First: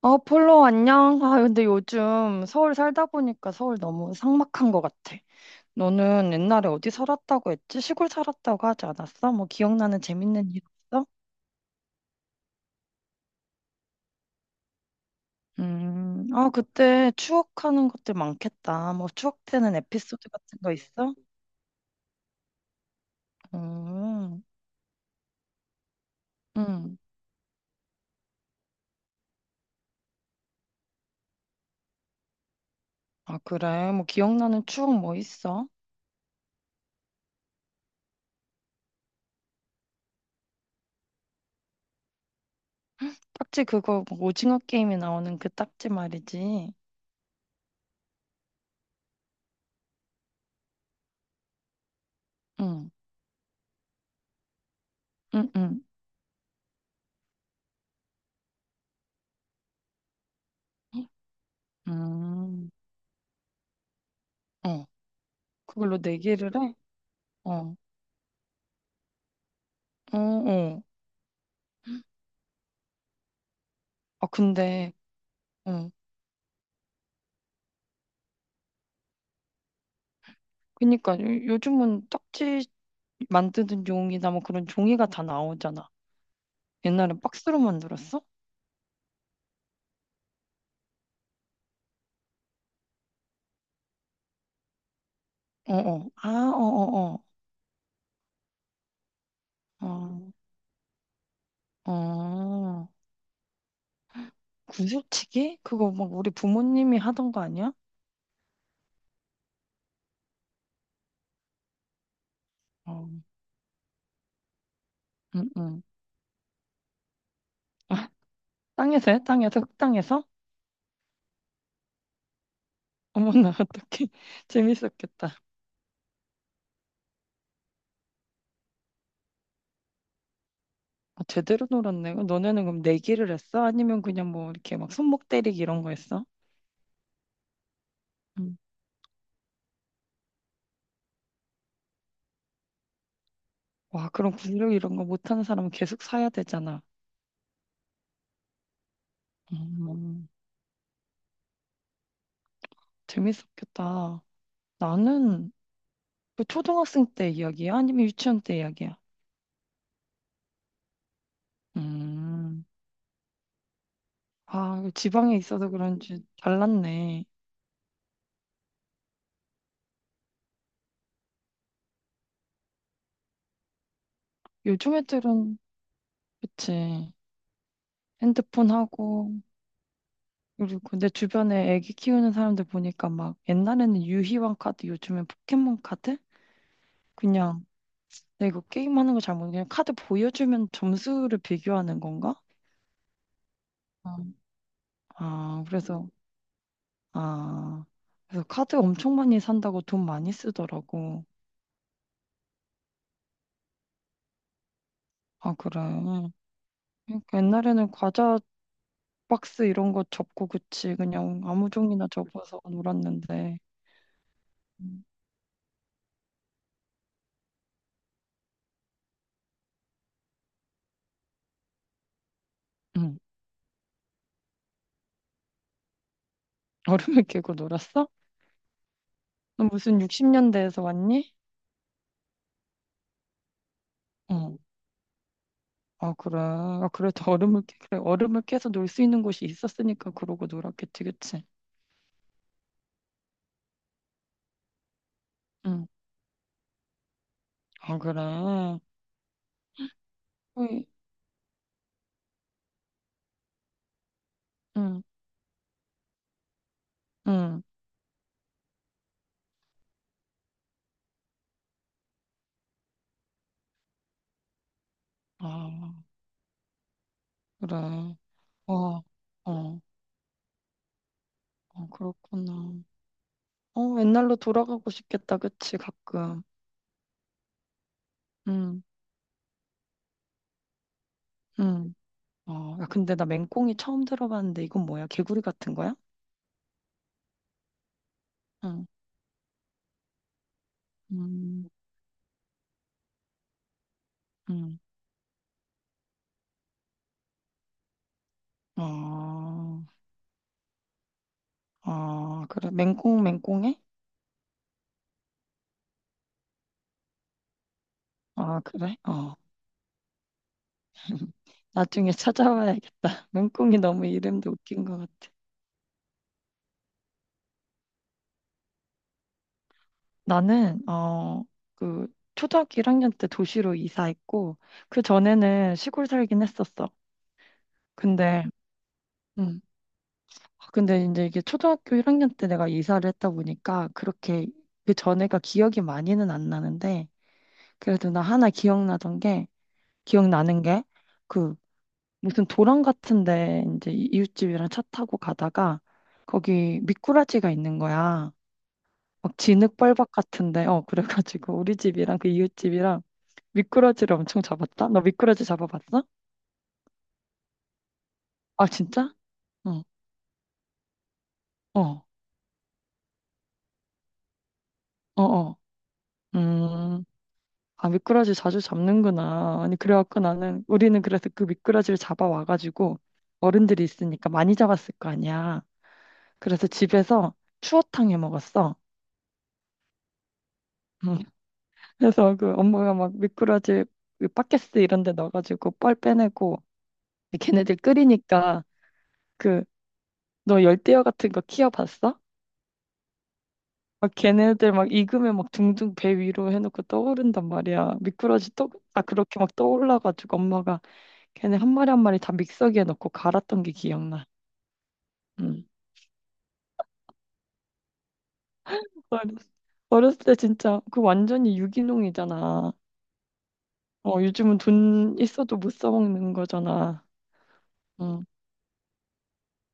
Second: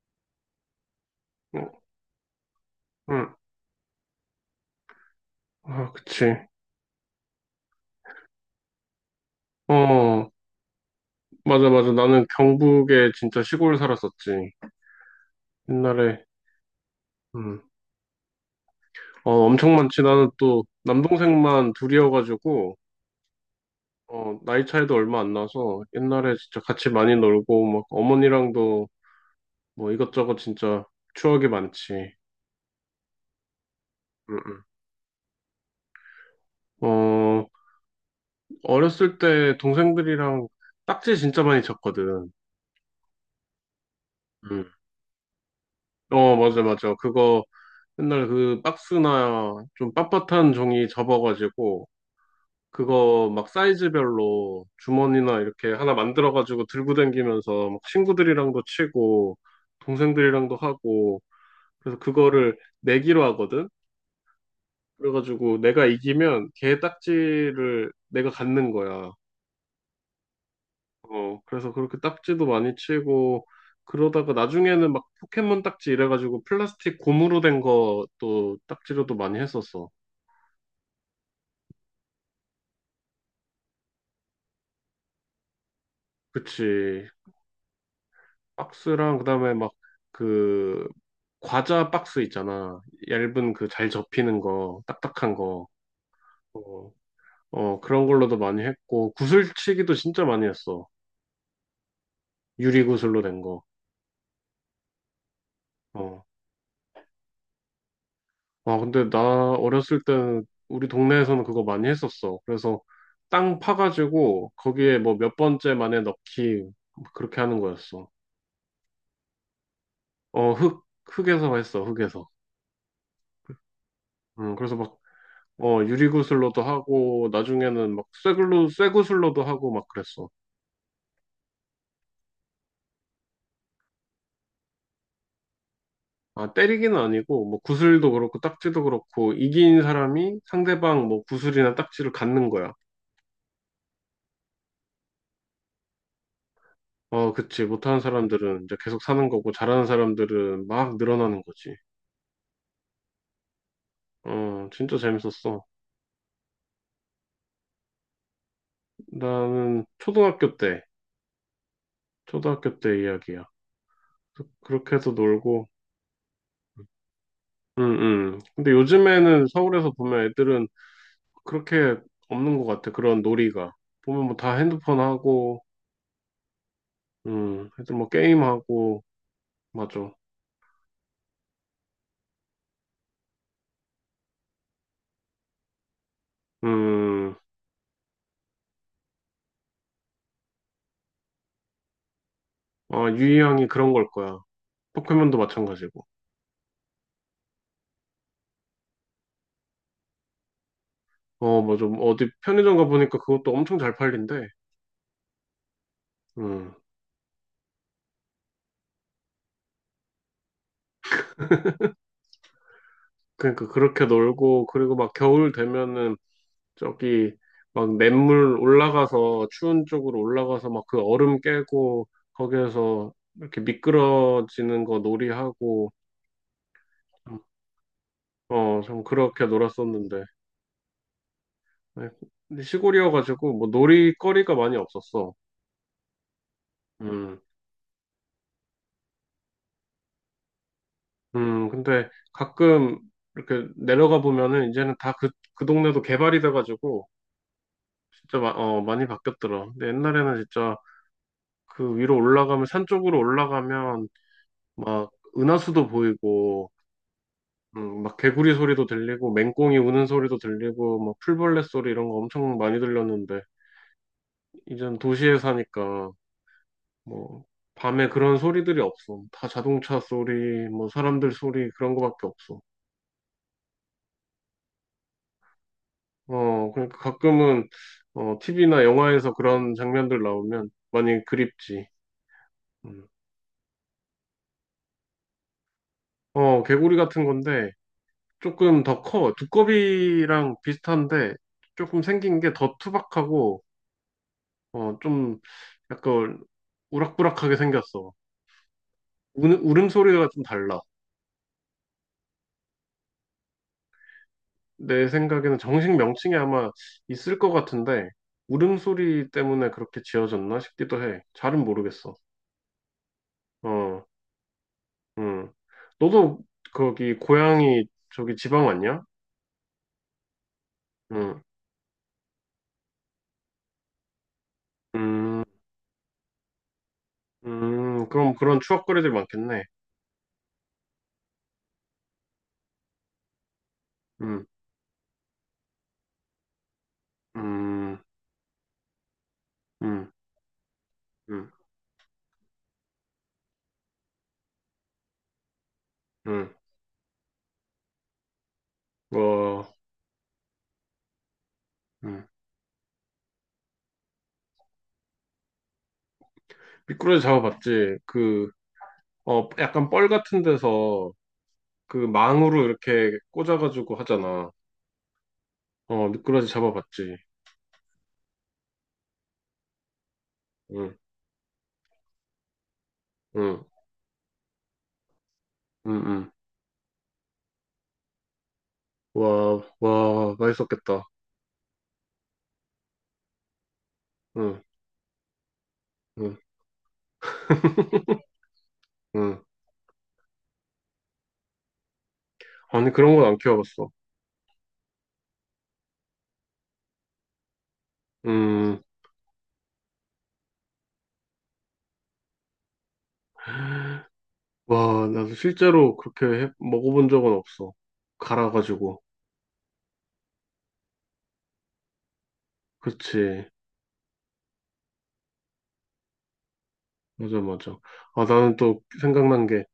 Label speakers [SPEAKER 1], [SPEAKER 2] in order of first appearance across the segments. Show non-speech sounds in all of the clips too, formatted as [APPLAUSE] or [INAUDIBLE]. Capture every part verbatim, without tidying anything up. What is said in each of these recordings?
[SPEAKER 1] 어, 폴로, 안녕. 아, 근데
[SPEAKER 2] 어,
[SPEAKER 1] 요즘 서울 살다
[SPEAKER 2] 응.
[SPEAKER 1] 보니까 서울 너무 삭막한 것 같아.
[SPEAKER 2] 아,
[SPEAKER 1] 너는
[SPEAKER 2] 그치.
[SPEAKER 1] 옛날에 어디 살았다고 했지? 시골 살았다고 하지 않았어? 뭐 기억나는
[SPEAKER 2] 어,
[SPEAKER 1] 재밌는 일 없어?
[SPEAKER 2] 맞아, 맞아. 나는 경북에 진짜 시골 살았었지. 옛날에.
[SPEAKER 1] 음, 아, 그때
[SPEAKER 2] 음.
[SPEAKER 1] 추억하는 것들 많겠다. 뭐
[SPEAKER 2] 어,
[SPEAKER 1] 추억되는
[SPEAKER 2] 엄청 많지.
[SPEAKER 1] 에피소드
[SPEAKER 2] 나는
[SPEAKER 1] 같은
[SPEAKER 2] 또
[SPEAKER 1] 거 있어?
[SPEAKER 2] 남동생만 둘이어가지고, 어,
[SPEAKER 1] 음,
[SPEAKER 2] 나이 차이도 얼마 안 나서 옛날에 진짜 같이
[SPEAKER 1] 음.
[SPEAKER 2] 많이 놀고, 막 어머니랑도 뭐 이것저것 진짜 추억이 많지.
[SPEAKER 1] 아, 그래. 뭐
[SPEAKER 2] 응, 응.
[SPEAKER 1] 기억나는 추억 뭐 있어?
[SPEAKER 2] 어, 어렸을 때 동생들이랑 딱지 진짜 많이 쳤거든.
[SPEAKER 1] 딱지 그거 뭐 오징어
[SPEAKER 2] 응.
[SPEAKER 1] 게임에 나오는 그 딱지
[SPEAKER 2] 어, 맞아,
[SPEAKER 1] 말이지.
[SPEAKER 2] 맞아. 그거 맨날 그 박스나 좀 빳빳한 종이 접어가지고
[SPEAKER 1] 응,
[SPEAKER 2] 그거 막 사이즈별로 주머니나
[SPEAKER 1] 응,
[SPEAKER 2] 이렇게
[SPEAKER 1] 응.
[SPEAKER 2] 하나 만들어가지고 들고 다니면서 막 친구들이랑도 치고 동생들이랑도 하고 그래서 그거를
[SPEAKER 1] 음,
[SPEAKER 2] 내기로 하거든.
[SPEAKER 1] 어,
[SPEAKER 2] 그래가지고 내가
[SPEAKER 1] 그걸로
[SPEAKER 2] 이기면
[SPEAKER 1] 내기를 해?
[SPEAKER 2] 걔
[SPEAKER 1] 어.
[SPEAKER 2] 딱지를 내가 갖는 거야.
[SPEAKER 1] 어, 어.
[SPEAKER 2] 어, 그래서 그렇게 딱지도 많이 치고
[SPEAKER 1] 아,
[SPEAKER 2] 그러다가 나중에는
[SPEAKER 1] 근데,
[SPEAKER 2] 막 포켓몬 딱지
[SPEAKER 1] 어.
[SPEAKER 2] 이래가지고 플라스틱 고무로 된 것도 딱지로도 많이 했었어.
[SPEAKER 1] 그니까, 요- 요즘은 딱지 만드는 용이나 뭐 그런 종이가 다 나오잖아.
[SPEAKER 2] 그치.
[SPEAKER 1] 옛날엔 박스로 만들었어?
[SPEAKER 2] 박스랑 그다음에 막 그 과자 박스 있잖아. 얇은 그 잘 접히는 거, 딱딱한 거.
[SPEAKER 1] 어, 어. 아, 어,
[SPEAKER 2] 어,
[SPEAKER 1] 어,
[SPEAKER 2] 어, 그런 걸로도 많이 했고 구슬치기도 진짜
[SPEAKER 1] 어.
[SPEAKER 2] 많이 했어.
[SPEAKER 1] 어,
[SPEAKER 2] 유리
[SPEAKER 1] 어.
[SPEAKER 2] 구슬로 된 거.
[SPEAKER 1] 구슬치기? 그거 막
[SPEAKER 2] 어.
[SPEAKER 1] 우리 부모님이 하던 거 아니야?
[SPEAKER 2] 아, 근데 나 어렸을 때는 우리 동네에서는 그거 많이 했었어. 그래서
[SPEAKER 1] 어,
[SPEAKER 2] 땅 파가지고 거기에 뭐 몇
[SPEAKER 1] 응,
[SPEAKER 2] 번째
[SPEAKER 1] 응.
[SPEAKER 2] 만에 넣기 뭐 그렇게 하는
[SPEAKER 1] [LAUGHS]
[SPEAKER 2] 거였어.
[SPEAKER 1] 아, 땅에서 해? 땅에서? 흙땅에서?
[SPEAKER 2] 어, 흙 흙에서 했어. 흙에서.
[SPEAKER 1] 어머나, [LAUGHS] 어떡해.
[SPEAKER 2] 음, 그래서 막
[SPEAKER 1] 재밌었겠다.
[SPEAKER 2] 어, 유리구슬로도 하고, 나중에는 막 쇠글로, 쇠구슬로도 하고 막 그랬어.
[SPEAKER 1] 아, 제대로 놀았네. 너네는 그럼 내기를 했어? 아니면 그냥 뭐 이렇게 막 손목 때리기 이런 거 했어?
[SPEAKER 2] 아, 때리기는 아니고, 뭐 구슬도 그렇고,
[SPEAKER 1] 응.
[SPEAKER 2] 딱지도 그렇고, 이긴 사람이 상대방 뭐 구슬이나 딱지를 갖는 거야.
[SPEAKER 1] 와, 그럼 구력 이런 거 못하는 사람은 계속 사야 되잖아.
[SPEAKER 2] 어, 그치. 못하는 사람들은 이제 계속 사는 거고, 잘하는
[SPEAKER 1] 음,
[SPEAKER 2] 사람들은 막 늘어나는 거지.
[SPEAKER 1] 재밌었겠다.
[SPEAKER 2] 어, 진짜
[SPEAKER 1] 나는
[SPEAKER 2] 재밌었어.
[SPEAKER 1] 그 초등학생 때 이야기야? 아니면 유치원 때 이야기야?
[SPEAKER 2] 나는 초등학교 때,
[SPEAKER 1] 음,
[SPEAKER 2] 초등학교 때 이야기야. 그-
[SPEAKER 1] 아, 그
[SPEAKER 2] 그렇게 해서
[SPEAKER 1] 지방에
[SPEAKER 2] 놀고,
[SPEAKER 1] 있어서 그런지 달랐네.
[SPEAKER 2] 응, 응. 근데 요즘에는 서울에서 보면 애들은 그렇게 없는 것 같아. 그런 놀이가. 보면 뭐 다
[SPEAKER 1] 요즘
[SPEAKER 2] 핸드폰
[SPEAKER 1] 애들은,
[SPEAKER 2] 하고,
[SPEAKER 1] 그치.
[SPEAKER 2] 음, 애들 뭐
[SPEAKER 1] 핸드폰
[SPEAKER 2] 게임하고,
[SPEAKER 1] 하고,
[SPEAKER 2] 맞아.
[SPEAKER 1] 그리고 내 주변에 애기 키우는 사람들 보니까 막 옛날에는 유희왕 카드, 요즘엔 포켓몬 카드?
[SPEAKER 2] 음,
[SPEAKER 1] 그냥 내가 이거 게임하는 거 잘 모르겠는데 그냥 카드 보여주면 점수를 비교하는 건가?
[SPEAKER 2] 아, 유희양이 그런 걸
[SPEAKER 1] 음.
[SPEAKER 2] 거야. 포켓몬도
[SPEAKER 1] 아,
[SPEAKER 2] 마찬가지고.
[SPEAKER 1] 그래서 아, 그래서 카드 엄청 많이 산다고 돈 많이 쓰더라고.
[SPEAKER 2] 어, 맞아. 뭐 어디 편의점 가보니까 그것도 엄청 잘 팔린대.
[SPEAKER 1] 아, 그래.
[SPEAKER 2] 음,
[SPEAKER 1] 그러니까 옛날에는 과자 박스 이런 거 접고 그치. 그냥 아무 종이나 접어서 놀았는데.
[SPEAKER 2] 그러니까 그렇게 놀고, 그리고
[SPEAKER 1] 음.
[SPEAKER 2] 막 겨울 되면은 저기 막 냇물 올라가서, 추운 쪽으로 올라가서 막 그 얼음 깨고, 거기에서
[SPEAKER 1] 응.
[SPEAKER 2] 이렇게 미끄러지는 거 놀이하고,
[SPEAKER 1] 얼음을
[SPEAKER 2] 음,
[SPEAKER 1] 깨고 놀았어?
[SPEAKER 2] 어, 좀 그렇게
[SPEAKER 1] 너 무슨
[SPEAKER 2] 놀았었는데.
[SPEAKER 1] 육십 년대에서 왔니?
[SPEAKER 2] 네, 근데 시골이어가지고 뭐 놀이거리가
[SPEAKER 1] 응.
[SPEAKER 2] 많이 없었어.
[SPEAKER 1] 아, 그래. 아, 그래도
[SPEAKER 2] 음,
[SPEAKER 1] 얼음을 깨, 그래. 얼음을 깨서 놀 수 있는 곳이 있었으니까 그러고 놀았겠지, 그치?
[SPEAKER 2] 음, 근데 가끔 이렇게 내려가 보면은 이제는 다 그, 그
[SPEAKER 1] 응.
[SPEAKER 2] 동네도 개발이 돼가지고
[SPEAKER 1] 아, 그래.
[SPEAKER 2] 진짜 마- 어, 많이 바뀌었더라. 근데 옛날에는 진짜
[SPEAKER 1] 어이,
[SPEAKER 2] 그 위로 올라가면 산 쪽으로 올라가면
[SPEAKER 1] 응,
[SPEAKER 2] 막 은하수도 보이고
[SPEAKER 1] 응.
[SPEAKER 2] 음, 막 개구리 소리도 들리고 맹꽁이 우는 소리도 들리고 막 풀벌레 소리 이런 거 엄청 많이 들렸는데 이젠 도시에
[SPEAKER 1] 아,
[SPEAKER 2] 사니까 뭐
[SPEAKER 1] 그래.
[SPEAKER 2] 밤에 그런 소리들이
[SPEAKER 1] 와,
[SPEAKER 2] 없어. 다
[SPEAKER 1] 어,
[SPEAKER 2] 자동차 소리, 뭐 사람들 소리
[SPEAKER 1] 어,
[SPEAKER 2] 그런 거밖에
[SPEAKER 1] 그렇구나.
[SPEAKER 2] 없어.
[SPEAKER 1] 어, 옛날로 돌아가고 싶겠다, 그치, 가끔.
[SPEAKER 2] 어, 그러니까 가끔은 어,
[SPEAKER 1] 응,
[SPEAKER 2] 티비나 영화에서 그런 장면들 나오면 많이 그립지.
[SPEAKER 1] 응. 어, 야,
[SPEAKER 2] 음.
[SPEAKER 1] 근데 나 맹꽁이 처음 들어봤는데 이건 뭐야? 개구리 같은 거야?
[SPEAKER 2] 어, 개구리 같은 건데 조금
[SPEAKER 1] 응,
[SPEAKER 2] 더 커. 두꺼비랑 비슷한데
[SPEAKER 1] 음,
[SPEAKER 2] 조금 생긴 게 더 투박하고
[SPEAKER 1] 응.
[SPEAKER 2] 어, 좀 약간 우락부락하게 생겼어.
[SPEAKER 1] 아,
[SPEAKER 2] 우, 울음소리가 좀 달라.
[SPEAKER 1] 아, 그래. 맹꽁, 맹꽁해?
[SPEAKER 2] 내 생각에는 정식 명칭이 아마 있을 것 같은데
[SPEAKER 1] 아, 그래?
[SPEAKER 2] 울음소리
[SPEAKER 1] 어.
[SPEAKER 2] 때문에 그렇게 지어졌나 싶기도 해.
[SPEAKER 1] [LAUGHS]
[SPEAKER 2] 잘은
[SPEAKER 1] 나중에
[SPEAKER 2] 모르겠어.
[SPEAKER 1] 찾아봐야겠다. [LAUGHS] 맹꽁이
[SPEAKER 2] 어,
[SPEAKER 1] 너무 이름도 웃긴 것 같아.
[SPEAKER 2] 음. 너도 거기 고향이 저기 지방 왔냐?
[SPEAKER 1] 나는,
[SPEAKER 2] 음,
[SPEAKER 1] 어, 그, 초등학교 일 학년 때 도시로 이사했고, 그
[SPEAKER 2] 음,
[SPEAKER 1] 전에는 시골 살긴 했었어.
[SPEAKER 2] 음. 그럼
[SPEAKER 1] 근데,
[SPEAKER 2] 그런 추억거리들
[SPEAKER 1] 응.
[SPEAKER 2] 많겠네.
[SPEAKER 1] 아, 근데 이제 이게 초등학교 일 학년 때 내가 이사를 했다 보니까
[SPEAKER 2] 음,
[SPEAKER 1] 그렇게 그 전에가 기억이 많이는 안 나는데
[SPEAKER 2] 음,
[SPEAKER 1] 그래도 나 하나 기억나던 게
[SPEAKER 2] 음,
[SPEAKER 1] 기억나는 게
[SPEAKER 2] 음,
[SPEAKER 1] 그 무슨 도랑 같은데 이제 이- 이웃집이랑 차 타고 가다가
[SPEAKER 2] 음.
[SPEAKER 1] 거기 미꾸라지가 있는 거야. 막
[SPEAKER 2] 어,
[SPEAKER 1] 진흙벌박 같은데 어 그래가지고 [LAUGHS] 우리 집이랑
[SPEAKER 2] 음.
[SPEAKER 1] 그 이웃집이랑 미꾸라지를 엄청 잡았다. 너 미꾸라지 잡아봤어?
[SPEAKER 2] 미꾸라지 잡아봤지. 그,
[SPEAKER 1] 아 진짜?
[SPEAKER 2] 어,
[SPEAKER 1] 어
[SPEAKER 2] 약간 뻘 같은 데서 그
[SPEAKER 1] 어,
[SPEAKER 2] 망으로 이렇게 꽂아가지고 하잖아.
[SPEAKER 1] 어, 어.
[SPEAKER 2] 어, 미꾸라지
[SPEAKER 1] 음.
[SPEAKER 2] 잡아봤지.
[SPEAKER 1] 아, 미꾸라지 자주 잡는구나. 아니, 그래갖고 나는,
[SPEAKER 2] 응,
[SPEAKER 1] 우리는 그래서 그 미꾸라지를 잡아와가지고,
[SPEAKER 2] 응.
[SPEAKER 1] 어른들이 있으니까 많이 잡았을 거 아니야.
[SPEAKER 2] 응, 응.
[SPEAKER 1] 그래서 집에서 추어탕 해 먹었어.
[SPEAKER 2] 와, 와, 맛있었겠다.
[SPEAKER 1] 음. 그래서 그 엄마가 막 미꾸라지 그 팟캐
[SPEAKER 2] 응,
[SPEAKER 1] 스 이런 데 넣어가지고 뻘
[SPEAKER 2] 응,
[SPEAKER 1] 빼내고, 걔네들 끓이니까,
[SPEAKER 2] 응.
[SPEAKER 1] 그, 너 열대어 같은 거 키워봤어?
[SPEAKER 2] 아니, 그런 건 안 키워봤어.
[SPEAKER 1] 막 걔네들 막 익으면 막 둥둥 배 위로 해놓고 떠오른단 말이야. 미꾸라지 떠,
[SPEAKER 2] 음,
[SPEAKER 1] 아, 그렇게 막 떠올라가지고 엄마가 걔네 한 마리 한 마리 다 믹서기에 넣고 갈았던 게 기억나.
[SPEAKER 2] 와, 나도
[SPEAKER 1] 응.
[SPEAKER 2] 실제로 그렇게 해- 먹어본 적은 없어. 갈아가지고.
[SPEAKER 1] 어렸- 어렸을 때 진짜 그 완전히 유기농이잖아.
[SPEAKER 2] 그치.
[SPEAKER 1] 어, 요즘은 돈 있어도 못 사 먹는 거잖아.
[SPEAKER 2] 맞아, 맞아. 아,
[SPEAKER 1] 응,
[SPEAKER 2] 나는 또 생각난 게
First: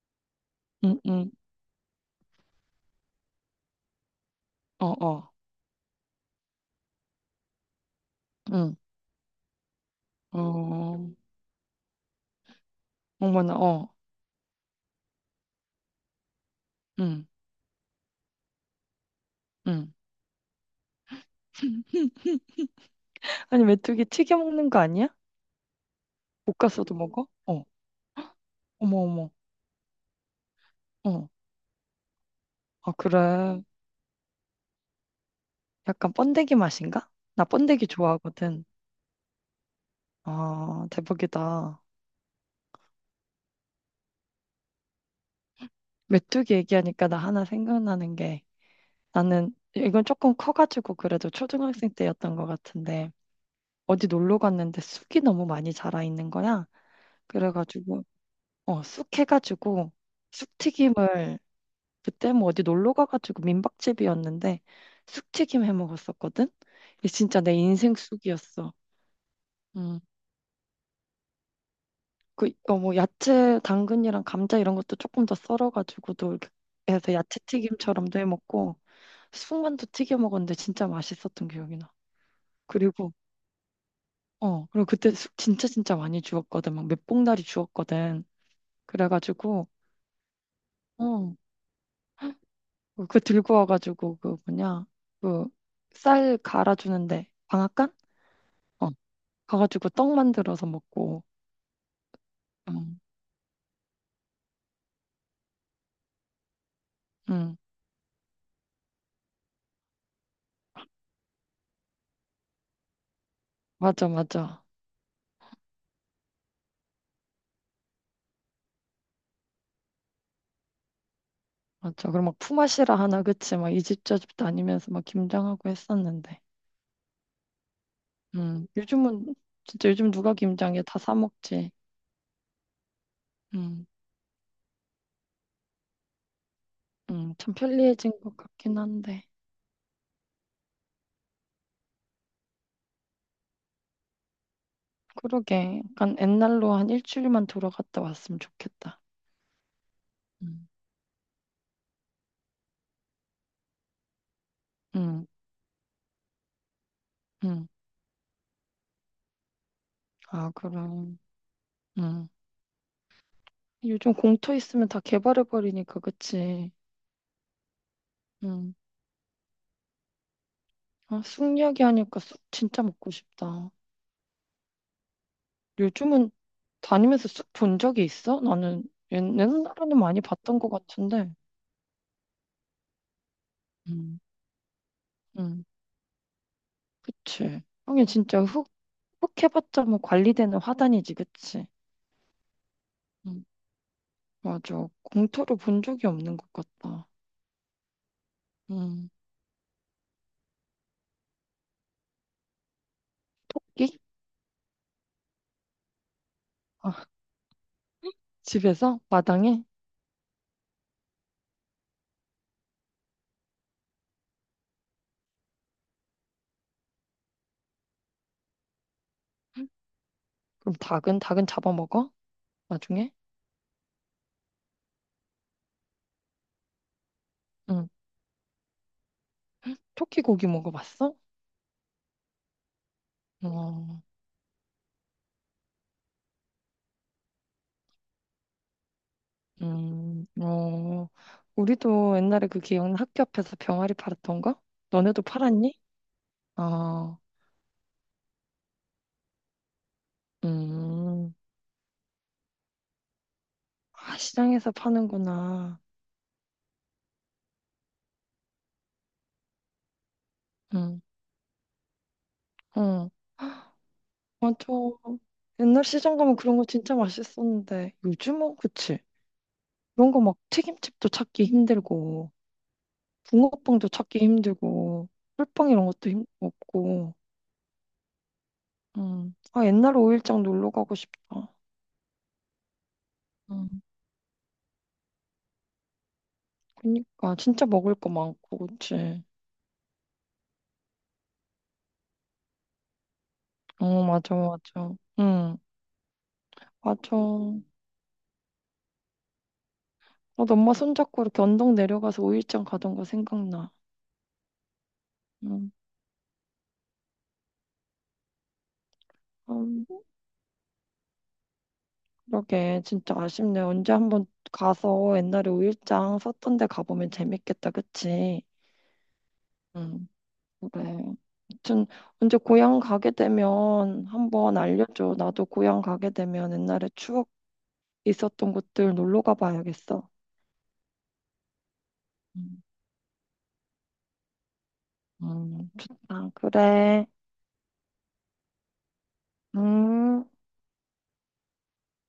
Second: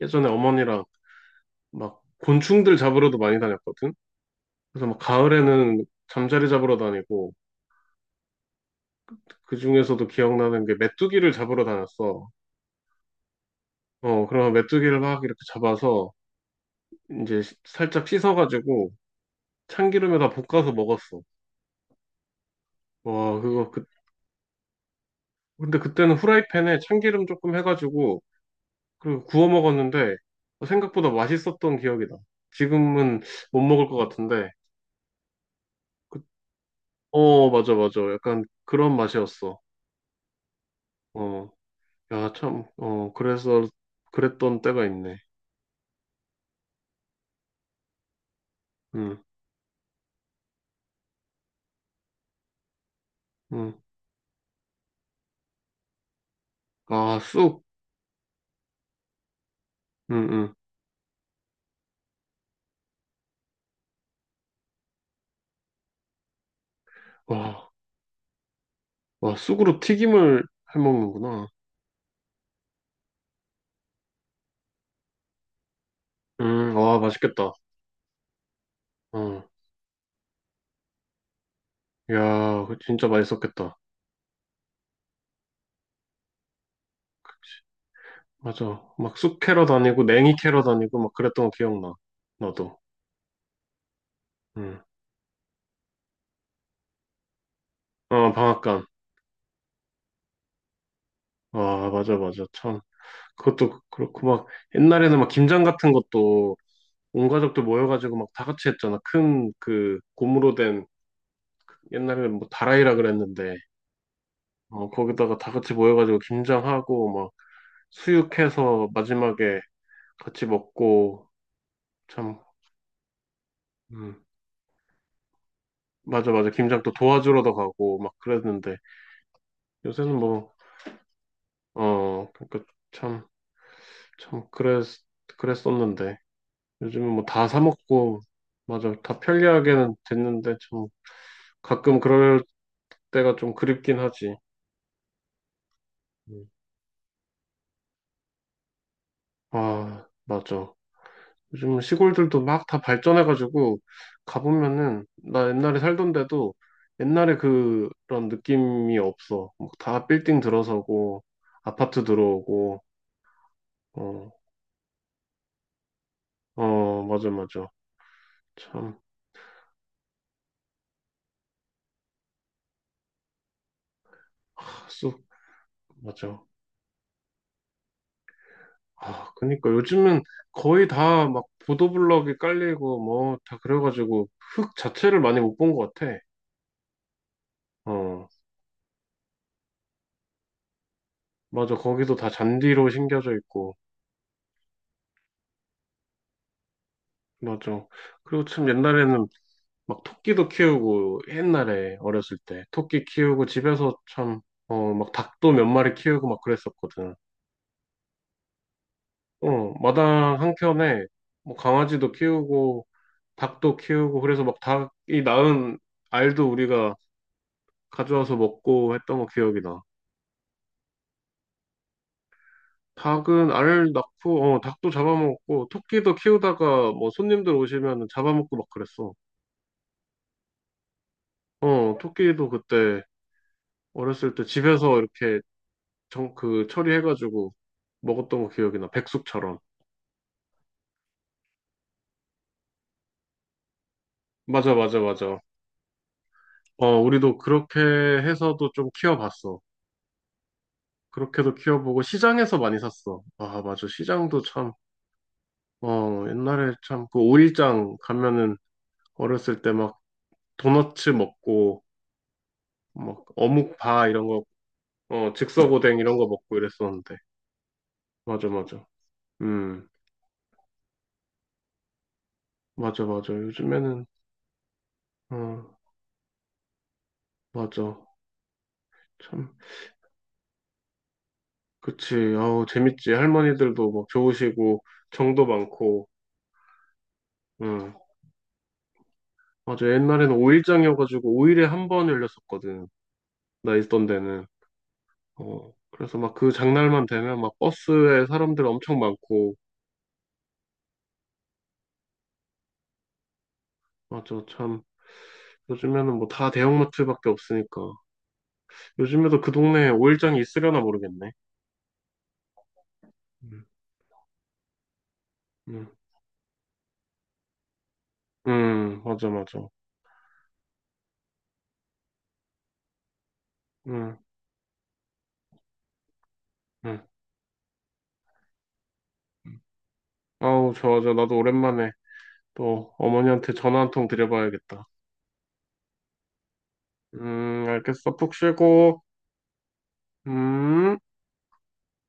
[SPEAKER 2] 예전에 어머니랑
[SPEAKER 1] 응, 응,
[SPEAKER 2] 막 곤충들 잡으러도 많이 다녔거든? 그래서
[SPEAKER 1] 어,
[SPEAKER 2] 막
[SPEAKER 1] 어,
[SPEAKER 2] 가을에는 잠자리 잡으러 다니고,
[SPEAKER 1] 응,
[SPEAKER 2] 그 중에서도 기억나는 게
[SPEAKER 1] 어,
[SPEAKER 2] 메뚜기를 잡으러 다녔어.
[SPEAKER 1] 어머나, 어,
[SPEAKER 2] 어, 그러면 메뚜기를 막 이렇게 잡아서
[SPEAKER 1] 응,
[SPEAKER 2] 이제 시- 살짝 씻어가지고
[SPEAKER 1] 응.
[SPEAKER 2] 참기름에다 볶아서 먹었어. 와,
[SPEAKER 1] 아니
[SPEAKER 2] 그거 그
[SPEAKER 1] 메뚜기 튀겨 먹는 거 아니야?
[SPEAKER 2] 근데 그때는 후라이팬에
[SPEAKER 1] 볶아서도
[SPEAKER 2] 참기름
[SPEAKER 1] 먹어?
[SPEAKER 2] 조금
[SPEAKER 1] 어,
[SPEAKER 2] 해가지고
[SPEAKER 1] 어머,
[SPEAKER 2] 그리고
[SPEAKER 1] 어머,
[SPEAKER 2] 구워 먹었는데 생각보다
[SPEAKER 1] 어,
[SPEAKER 2] 맛있었던 기억이 나.
[SPEAKER 1] 아
[SPEAKER 2] 지금은
[SPEAKER 1] 그래.
[SPEAKER 2] 못 먹을 것 같은데.
[SPEAKER 1] 약간
[SPEAKER 2] 그-
[SPEAKER 1] 번데기 맛인가? 나
[SPEAKER 2] 어, 맞아,
[SPEAKER 1] 번데기
[SPEAKER 2] 맞아. 약간
[SPEAKER 1] 좋아하거든.
[SPEAKER 2] 그런 맛이었어.
[SPEAKER 1] 아
[SPEAKER 2] 어,
[SPEAKER 1] 대박이다.
[SPEAKER 2] 야, 참, 어, 그래서 그랬던 때가 있네.
[SPEAKER 1] 메뚜기 얘기하니까 나 하나 생각나는 게.
[SPEAKER 2] 응,
[SPEAKER 1] 나는 이건 조금 커가지고 그래도 초등학생 때였던 것 같은데
[SPEAKER 2] 응.
[SPEAKER 1] 어디 놀러 갔는데 쑥이 너무 많이 자라 있는 거야.
[SPEAKER 2] 아, 쑥.
[SPEAKER 1] 그래가지고 어, 쑥 해가지고
[SPEAKER 2] 응, 응.
[SPEAKER 1] 쑥튀김을 그때 뭐 어디 놀러 가가지고 민박집이었는데 쑥튀김 해 먹었었거든. 이게 진짜 내
[SPEAKER 2] 와,
[SPEAKER 1] 인생 쑥이었어.
[SPEAKER 2] 와, 쑥으로
[SPEAKER 1] 음.
[SPEAKER 2] 튀김을 해 먹는구나.
[SPEAKER 1] 그, 어, 뭐 야채 당근이랑 감자 이런 것도 조금 더 썰어가지고도 이렇게
[SPEAKER 2] 음, 와,
[SPEAKER 1] 해서 야채
[SPEAKER 2] 맛있겠다.
[SPEAKER 1] 튀김처럼도 해 먹고
[SPEAKER 2] 어,
[SPEAKER 1] 쑥만두 튀겨 먹었는데 진짜 맛있었던 기억이 나.
[SPEAKER 2] 야, 그 진짜
[SPEAKER 1] 그리고
[SPEAKER 2] 맛있었겠다.
[SPEAKER 1] 어, 그리고 그때 숙 진짜 진짜 많이 주웠거든. 막 몇 봉다리 주웠거든.
[SPEAKER 2] 맞아. 막 숲 캐러
[SPEAKER 1] 그래가지고,
[SPEAKER 2] 다니고 냉이 캐러 다니고 막
[SPEAKER 1] 어,
[SPEAKER 2] 그랬던 거 기억나. 나도.
[SPEAKER 1] 그 들고 와가지고, 그
[SPEAKER 2] 응.
[SPEAKER 1] 뭐냐, 그 쌀 갈아주는데, 방앗간?
[SPEAKER 2] 어, 방앗간.
[SPEAKER 1] 어, 가가지고 떡 만들어서 먹고,
[SPEAKER 2] 아, 맞아, 맞아. 참.
[SPEAKER 1] 응,
[SPEAKER 2] 그것도 그렇고 막 옛날에는 막 김장 같은 것도 온
[SPEAKER 1] 응,
[SPEAKER 2] 가족들 모여가지고 막 다 같이 했잖아. 큰 그 고무로 된 옛날에는 뭐 다라이라 그랬는데
[SPEAKER 1] 맞아, 맞아,
[SPEAKER 2] 어, 거기다가 다 같이 모여가지고 김장하고 막 수육해서 마지막에 같이 먹고
[SPEAKER 1] 맞아. 그럼 막
[SPEAKER 2] 참.
[SPEAKER 1] 품앗이라 하나, 그치? 막 이 집저
[SPEAKER 2] 음.
[SPEAKER 1] 집 다니면서 막 김장하고
[SPEAKER 2] 맞아,
[SPEAKER 1] 했었는데,
[SPEAKER 2] 맞아. 김장 또 도와주러도 가고 막
[SPEAKER 1] 응,
[SPEAKER 2] 그랬는데
[SPEAKER 1] 요즘은, 진짜 요즘
[SPEAKER 2] 요새는
[SPEAKER 1] 누가
[SPEAKER 2] 뭐
[SPEAKER 1] 김장해? 다 사 먹지.
[SPEAKER 2] 어, 그러니까 참.
[SPEAKER 1] 응,
[SPEAKER 2] 참 그랬 그랬었는데 요즘은 뭐
[SPEAKER 1] 응,
[SPEAKER 2] 다
[SPEAKER 1] 참
[SPEAKER 2] 사
[SPEAKER 1] 편리해진
[SPEAKER 2] 먹고
[SPEAKER 1] 것 같긴
[SPEAKER 2] 맞아 다
[SPEAKER 1] 한데.
[SPEAKER 2] 편리하게는 됐는데 참 가끔 그럴 때가 좀 그립긴 하지.
[SPEAKER 1] 그러게. 약간
[SPEAKER 2] 음.
[SPEAKER 1] 옛날로 한 일주일만 돌아갔다 왔으면 좋겠다.
[SPEAKER 2] 아
[SPEAKER 1] 음.
[SPEAKER 2] 맞아. 요즘 시골들도 막 다 발전해가지고 가보면은
[SPEAKER 1] 응,
[SPEAKER 2] 나 옛날에 살던 데도 옛날에
[SPEAKER 1] 응.
[SPEAKER 2] 그런 느낌이 없어. 뭐다 빌딩
[SPEAKER 1] 아, 그럼.
[SPEAKER 2] 들어서고 아파트
[SPEAKER 1] 응.
[SPEAKER 2] 들어오고 어
[SPEAKER 1] 요즘 공터 있으면 다 개발해버리니까, 그치?
[SPEAKER 2] 어 맞아 맞아
[SPEAKER 1] 응.
[SPEAKER 2] 참
[SPEAKER 1] 아, 쑥 이야기하니까 쑥 진짜 먹고 싶다.
[SPEAKER 2] 쑥
[SPEAKER 1] 요즘은
[SPEAKER 2] 맞아.
[SPEAKER 1] 다니면서 쑥 본 적이 있어? 나는 옛-
[SPEAKER 2] 아, 그러니까
[SPEAKER 1] 옛날에는 많이
[SPEAKER 2] 요즘은
[SPEAKER 1] 봤던 것
[SPEAKER 2] 거의 다
[SPEAKER 1] 같은데.
[SPEAKER 2] 막 보도블럭이 깔리고 뭐 다
[SPEAKER 1] 응,
[SPEAKER 2] 그래가지고 흙 자체를 많이 못
[SPEAKER 1] 응.
[SPEAKER 2] 본 것 같아.
[SPEAKER 1] 그치. 형이
[SPEAKER 2] 어,
[SPEAKER 1] 진짜 흙, 흙 해봤자 뭐 관리되는 화단이지, 그치?
[SPEAKER 2] 맞아. 거기도 다 잔디로 심겨져
[SPEAKER 1] 응,
[SPEAKER 2] 있고.
[SPEAKER 1] 맞아. 공터를 본 적이 없는 것 같다.
[SPEAKER 2] 맞아. 그리고 참
[SPEAKER 1] 응.
[SPEAKER 2] 옛날에는 막 토끼도 키우고 옛날에 어렸을 때 토끼 키우고 집에서
[SPEAKER 1] 토끼?
[SPEAKER 2] 참, 어, 막 닭도 몇 마리 키우고 막
[SPEAKER 1] 아,
[SPEAKER 2] 그랬었거든.
[SPEAKER 1] 집에서 마당에?
[SPEAKER 2] 어, 마당 한켠에 뭐 강아지도 키우고 닭도 키우고 그래서 막 닭이 낳은 알도 우리가 가져와서 먹고 했던 거 기억이
[SPEAKER 1] 응,
[SPEAKER 2] 나.
[SPEAKER 1] 그럼 닭은 닭은 잡아먹어? 나중에?
[SPEAKER 2] 닭은 알 낳고, 어, 닭도 잡아먹었고, 토끼도 키우다가 뭐 손님들
[SPEAKER 1] 응.
[SPEAKER 2] 오시면 잡아먹고 막 그랬어.
[SPEAKER 1] 토끼 고기 먹어봤어?
[SPEAKER 2] 어, 토끼도 그때
[SPEAKER 1] 어,
[SPEAKER 2] 어렸을 때 집에서 이렇게 정, 그 처리해가지고 먹었던 거 기억이 나. 백숙처럼.
[SPEAKER 1] 음, 어, 우리도 옛날에 그 기억나 학교 앞에서 병아리 팔았던 거?
[SPEAKER 2] 맞아, 맞아,
[SPEAKER 1] 너네도
[SPEAKER 2] 맞아.
[SPEAKER 1] 팔았니?
[SPEAKER 2] 어,
[SPEAKER 1] 어,
[SPEAKER 2] 우리도 그렇게 해서도 좀 키워봤어.
[SPEAKER 1] 음,
[SPEAKER 2] 그렇게도 키워보고 시장에서 많이 샀어. 아, 맞아.
[SPEAKER 1] 아,
[SPEAKER 2] 시장도
[SPEAKER 1] 시장에서
[SPEAKER 2] 참,
[SPEAKER 1] 파는구나.
[SPEAKER 2] 어, 옛날에 참 그 오일장 가면은 어렸을 때 막
[SPEAKER 1] 응,
[SPEAKER 2] 도너츠 먹고,
[SPEAKER 1] 응,
[SPEAKER 2] 막 어묵 바 이런 거
[SPEAKER 1] 맞아.
[SPEAKER 2] 어,
[SPEAKER 1] 옛날
[SPEAKER 2] 즉석오뎅
[SPEAKER 1] 시장
[SPEAKER 2] 이런 거
[SPEAKER 1] 가면 그런
[SPEAKER 2] 먹고
[SPEAKER 1] 거 진짜
[SPEAKER 2] 이랬었는데.
[SPEAKER 1] 맛있었는데
[SPEAKER 2] 맞아,
[SPEAKER 1] 요즘은
[SPEAKER 2] 맞아.
[SPEAKER 1] 그치?
[SPEAKER 2] 음,
[SPEAKER 1] 그런 거 막 튀김집도 찾기 힘들고
[SPEAKER 2] 맞아, 맞아.
[SPEAKER 1] 붕어빵도
[SPEAKER 2] 요즘에는,
[SPEAKER 1] 찾기 힘들고
[SPEAKER 2] 어,
[SPEAKER 1] 꿀빵 이런 것도 힘 없고
[SPEAKER 2] 맞아.
[SPEAKER 1] 음.
[SPEAKER 2] 참,
[SPEAKER 1] 아, 옛날에 일장 놀러 가고 싶다.
[SPEAKER 2] 그치. 아우, 재밌지.
[SPEAKER 1] 음.
[SPEAKER 2] 할머니들도 막 좋으시고, 정도 많고,
[SPEAKER 1] 그니까, 진짜
[SPEAKER 2] 응.
[SPEAKER 1] 먹을 거 많고, 그치?
[SPEAKER 2] 맞아. 옛날에는 오일장이어가지고, 오일에 한 번 열렸었거든. 나
[SPEAKER 1] 어,
[SPEAKER 2] 있던
[SPEAKER 1] 맞아,
[SPEAKER 2] 데는.
[SPEAKER 1] 맞아. 응,
[SPEAKER 2] 어, 그래서 막 그 장날만
[SPEAKER 1] 맞아.
[SPEAKER 2] 되면 막 버스에 사람들 엄청 많고,
[SPEAKER 1] 나도 엄마 손잡고 이렇게 언덕 내려가서 오일장 가던 거 생각나.
[SPEAKER 2] 맞아. 참,
[SPEAKER 1] 응,
[SPEAKER 2] 요즘에는 뭐 다 대형마트밖에 없으니까. 요즘에도 그
[SPEAKER 1] 음,
[SPEAKER 2] 동네에 오일장이 있으려나 모르겠네.
[SPEAKER 1] 그러게. 진짜 아쉽네.
[SPEAKER 2] 음,
[SPEAKER 1] 언제 한번 가서 옛날에 오일
[SPEAKER 2] 음,
[SPEAKER 1] 장 썼던 데 가보면 재밌겠다, 그치?
[SPEAKER 2] 음, 맞아, 맞아.
[SPEAKER 1] 응, 그래. 아무튼, 언제 고향 가게 되면
[SPEAKER 2] 응,
[SPEAKER 1] 한번 알려줘. 나도 고향 가게 되면 옛날에
[SPEAKER 2] 응.
[SPEAKER 1] 추억 있었던 곳들 놀러 가봐야겠어.
[SPEAKER 2] 아우, 좋아, 좋아. 나도 오랜만에
[SPEAKER 1] 음,
[SPEAKER 2] 또 어머니한테 전화 한 통 드려봐야겠다.
[SPEAKER 1] 음, 좋다. 그래.
[SPEAKER 2] 음, 알겠어. 푹 쉬고,
[SPEAKER 1] 음.
[SPEAKER 2] 음.